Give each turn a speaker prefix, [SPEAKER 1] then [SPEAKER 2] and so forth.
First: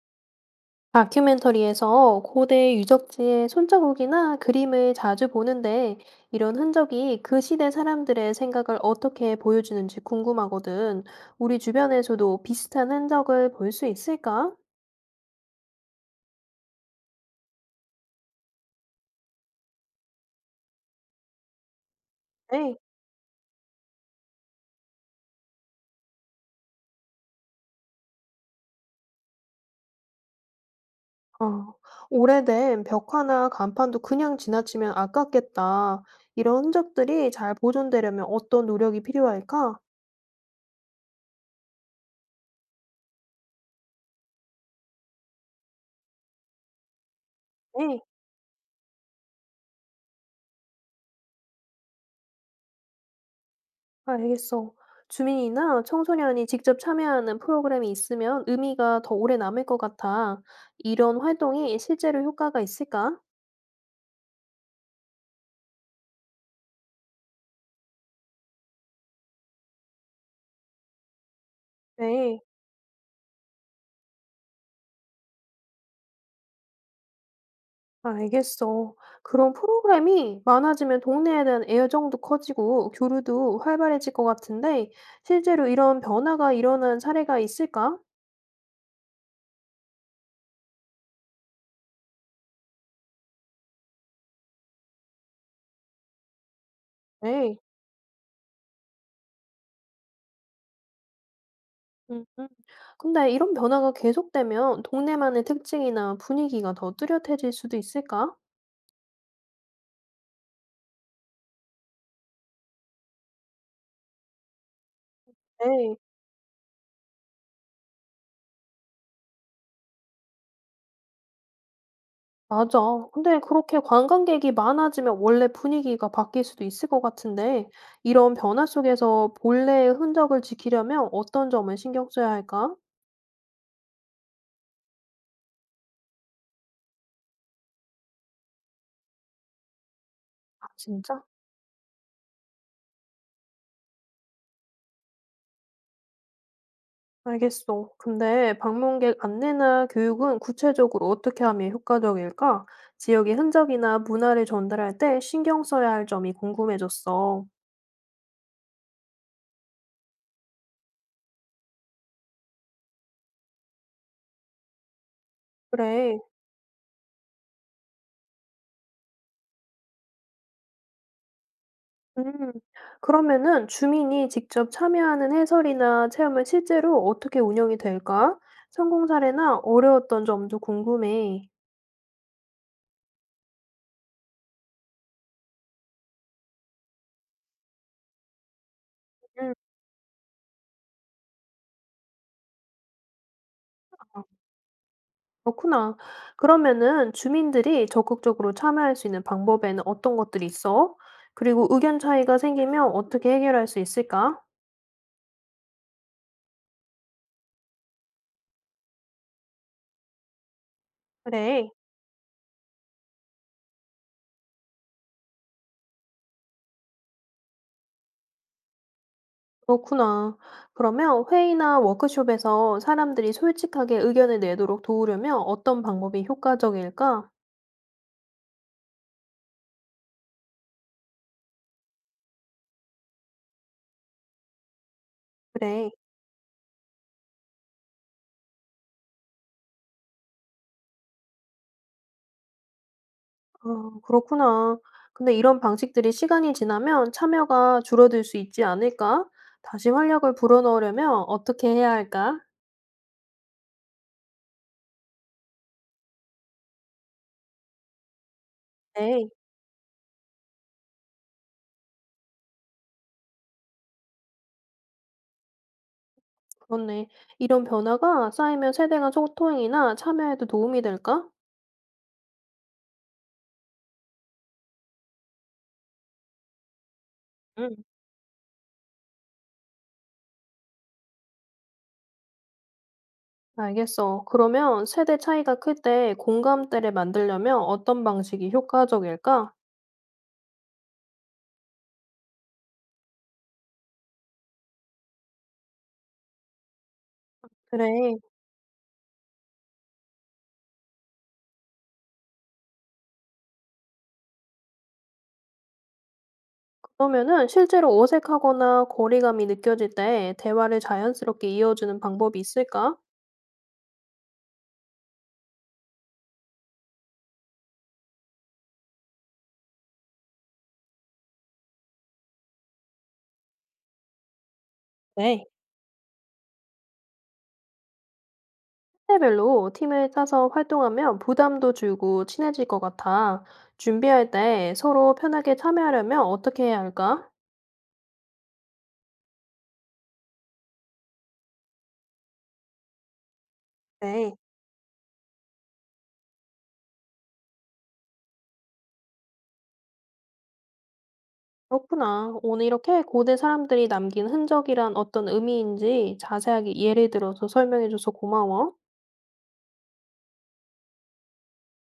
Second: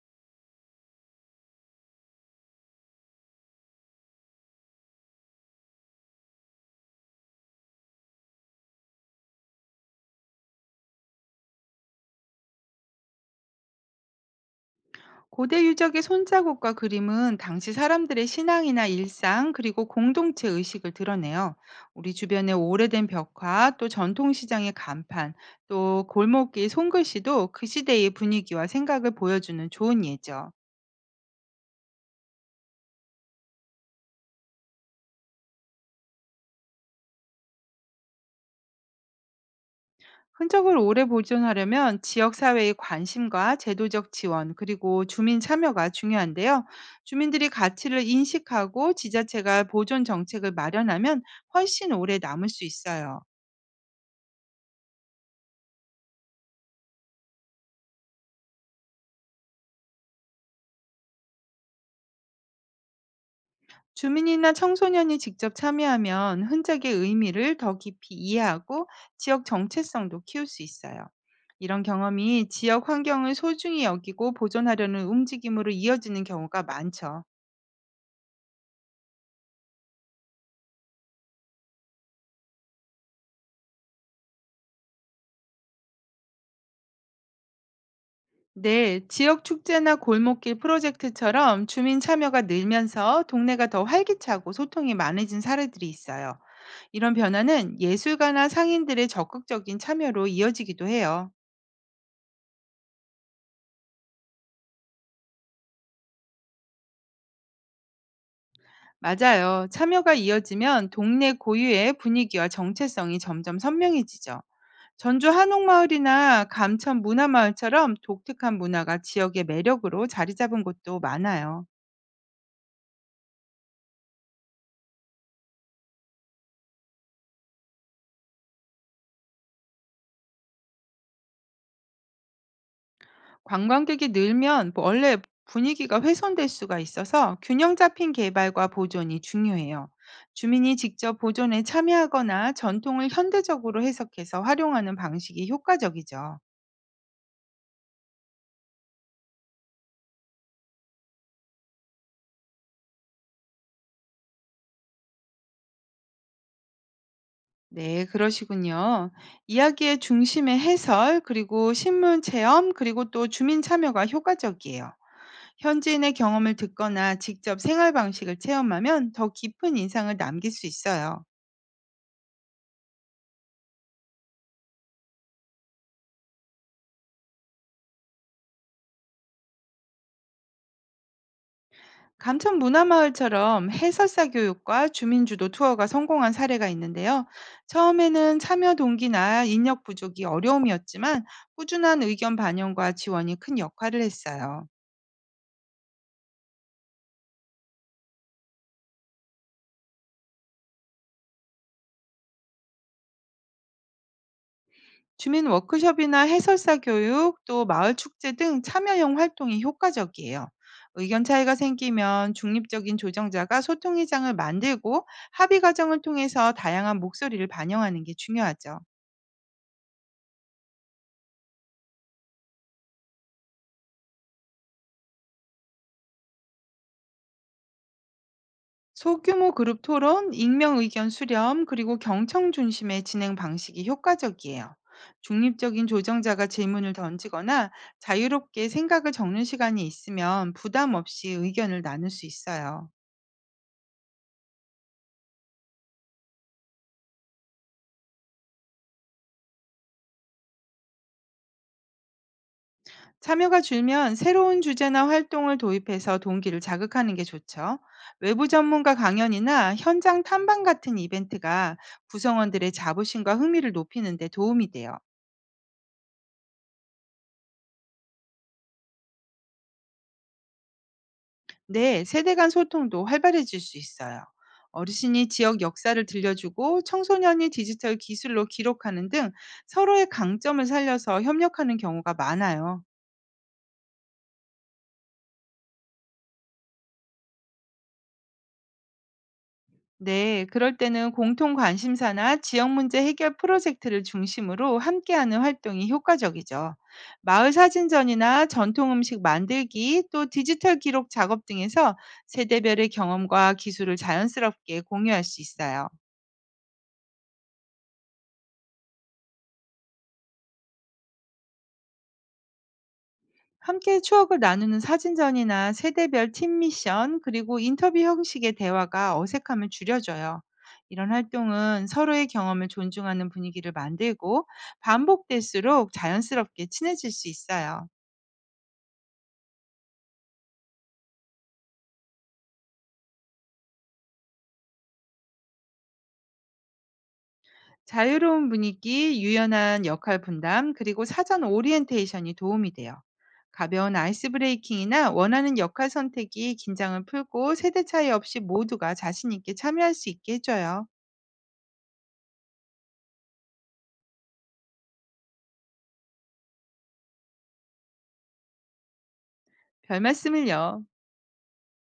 [SPEAKER 1] 다큐멘터리에서 고대 유적지의 손자국이나 그림을 자주 보는데 이런 흔적이 그 시대 사람들의 생각을 어떻게 보여주는지 궁금하거든. 우리 주변에서도 비슷한 흔적을 볼 수 있을까?
[SPEAKER 2] 고대 유적의 손자국과 그림은 당시 사람들의 신앙이나 일상 그리고 공동체 의식을 드러내요. 우리 주변의
[SPEAKER 1] 네.
[SPEAKER 2] 오래된 벽화, 또 전통시장의 간판, 또 골목길 손글씨도 그 시대의 분위기와 생각을 보여주는 좋은 예죠.
[SPEAKER 1] 어, 오래된 벽화나 간판도 그냥 지나치면 아깝겠다. 이런 흔적들이 잘 보존되려면 어떤 노력이 필요할까?
[SPEAKER 2] 흔적을 오래 보존하려면 지역 사회의 관심과 제도적 지원 그리고 주민 참여가 중요한데요. 주민들이
[SPEAKER 1] 네.
[SPEAKER 2] 가치를 인식하고 지자체가 보존 정책을 마련하면 훨씬 오래 남을 수 있어요.
[SPEAKER 1] 알겠어. 주민이나 청소년이 직접 참여하는 프로그램이 있으면 의미가 더 오래 남을 것 같아. 이런 활동이 실제로 효과가 있을까?
[SPEAKER 2] 주민이나 청소년이 직접 참여하면 흔적의 의미를 더 깊이 이해하고 지역 정체성도 키울 수 있어요. 이런
[SPEAKER 1] 네,
[SPEAKER 2] 경험이 지역 환경을 소중히 여기고 보존하려는 움직임으로 이어지는 경우가 많죠.
[SPEAKER 1] 알겠어. 그런 프로그램이 많아지면 동네에 대한 애정도 커지고 교류도 활발해질 것 같은데, 실제로 이런 변화가 일어난 사례가 있을까?
[SPEAKER 2] 네, 지역 축제나 골목길 프로젝트처럼 주민 참여가 늘면서 동네가 더 활기차고 소통이 많아진 사례들이 있어요. 이런
[SPEAKER 1] 네.
[SPEAKER 2] 변화는 예술가나 상인들의 적극적인 참여로 이어지기도 해요.
[SPEAKER 1] 음, 음. 근데 이런 변화가 계속되면 동네만의 특징이나 분위기가 더 뚜렷해질 수도 있을까?
[SPEAKER 2] 맞아요. 참여가 이어지면 동네 고유의 분위기와 정체성이 점점 선명해지죠. 전주
[SPEAKER 1] 네.
[SPEAKER 2] 한옥마을이나 감천 문화마을처럼 독특한 문화가 지역의 매력으로 자리 잡은 곳도 많아요.
[SPEAKER 1] 맞아. 근데 그렇게 관광객이 많아지면 원래 분위기가 바뀔 수도 있을 것 같은데, 이런 변화 속에서 본래의 흔적을 지키려면 어떤 점을 신경 써야 할까?
[SPEAKER 2] 관광객이 늘면 뭐 원래 분위기가 훼손될 수가 있어서 균형 잡힌 개발과 보존이 중요해요.
[SPEAKER 1] 아,
[SPEAKER 2] 주민이 직접
[SPEAKER 1] 진짜?
[SPEAKER 2] 보존에 참여하거나 전통을 현대적으로 해석해서 활용하는 방식이 효과적이죠.
[SPEAKER 1] 알겠어. 근데 방문객 안내나 교육은 구체적으로 어떻게 하면 효과적일까? 지역의 흔적이나 문화를 전달할 때 신경 써야 할 점이 궁금해졌어.
[SPEAKER 2] 네, 그러시군요. 이야기의 중심에 해설, 그리고 신문 체험, 그리고 또 주민 참여가 효과적이에요. 현지인의
[SPEAKER 1] 그래.
[SPEAKER 2] 경험을 듣거나 직접 생활 방식을 체험하면 더 깊은 인상을 남길 수 있어요.
[SPEAKER 1] 음. 그러면은 주민이 직접 참여하는 해설이나 체험은 실제로 어떻게 운영이 될까? 성공 사례나 어려웠던 점도 궁금해.
[SPEAKER 2] 감천 문화마을처럼 해설사 교육과 주민주도 투어가 성공한 사례가 있는데요. 처음에는 참여 동기나
[SPEAKER 1] 음,
[SPEAKER 2] 인력 부족이 어려움이었지만 꾸준한 의견 반영과 지원이 큰 역할을 했어요.
[SPEAKER 1] 그렇구나. 그러면은 주민들이 적극적으로 참여할 수 있는 방법에는 어떤 것들이 있어? 그리고 의견 차이가 생기면 어떻게 해결할 수 있을까?
[SPEAKER 2] 주민 워크숍이나 해설사 교육, 또 마을 축제 등 참여형 활동이 효과적이에요. 의견 차이가
[SPEAKER 1] 그래.
[SPEAKER 2] 생기면 중립적인 조정자가 소통의장을 만들고 합의 과정을 통해서 다양한 목소리를 반영하는 게 중요하죠.
[SPEAKER 1] 그렇구나. 그러면 회의나 워크숍에서 사람들이 솔직하게 의견을 내도록 도우려면 어떤 방법이 효과적일까?
[SPEAKER 2] 소규모 그룹 토론, 익명 의견 수렴, 그리고 경청 중심의 진행 방식이 효과적이에요. 중립적인
[SPEAKER 1] 그래.
[SPEAKER 2] 조정자가 질문을 던지거나 자유롭게 생각을 적는 시간이 있으면 부담 없이 의견을 나눌 수 있어요.
[SPEAKER 1] 아, 그렇구나. 근데 이런 방식들이 시간이 지나면 참여가 줄어들 수 있지 않을까? 다시 활력을 불어넣으려면 어떻게 해야 할까?
[SPEAKER 2] 참여가 줄면 새로운 주제나 활동을 도입해서 동기를 자극하는 게 좋죠. 외부 전문가
[SPEAKER 1] 네,
[SPEAKER 2] 강연이나 현장 탐방 같은 이벤트가 구성원들의 자부심과 흥미를 높이는 데 도움이 돼요.
[SPEAKER 1] 그렇네. 이런 변화가 쌓이면 세대 간 소통이나 참여에도 도움이 될까?
[SPEAKER 2] 네, 세대 간 소통도 활발해질 수 있어요. 어르신이 지역 역사를 들려주고 청소년이
[SPEAKER 1] 응,
[SPEAKER 2] 디지털 기술로 기록하는 등 서로의 강점을 살려서 협력하는 경우가 많아요.
[SPEAKER 1] 알겠어. 그러면 세대 차이가 클 때 공감대를 만들려면 어떤 방식이 효과적일까?
[SPEAKER 2] 네, 그럴 때는 공통 관심사나 지역 문제 해결 프로젝트를 중심으로 함께하는 활동이 효과적이죠. 마을
[SPEAKER 1] 그래.
[SPEAKER 2] 사진전이나 전통 음식 만들기, 또 디지털 기록 작업 등에서 세대별의 경험과 기술을 자연스럽게 공유할 수 있어요.
[SPEAKER 1] 그러면은 실제로 어색하거나 거리감이 느껴질 때 대화를 자연스럽게 이어주는 방법이 있을까?
[SPEAKER 2] 함께 추억을 나누는 사진전이나 세대별 팀 미션, 그리고 인터뷰 형식의 대화가 어색함을 줄여줘요. 이런 활동은 서로의 경험을 존중하는 분위기를 만들고
[SPEAKER 1] 네.
[SPEAKER 2] 반복될수록 자연스럽게 친해질 수 있어요.
[SPEAKER 1] 세대별로 팀을 짜서 활동하면 부담도 줄고 친해질 것 같아. 준비할 때 서로 편하게 참여하려면 어떻게 해야 할까?
[SPEAKER 2] 자유로운 분위기, 유연한 역할 분담, 그리고 사전 오리엔테이션이 도움이 돼요. 가벼운 아이스
[SPEAKER 1] 네,
[SPEAKER 2] 브레이킹이나 원하는 역할 선택이 긴장을 풀고 세대 차이 없이 모두가 자신 있게 참여할 수 있게 해줘요.
[SPEAKER 1] 그렇구나. 오늘 이렇게 고대 사람들이 남긴 흔적이란 어떤 의미인지 자세하게 예를 들어서 설명해줘서 고마워.
[SPEAKER 2] 별 말씀을요.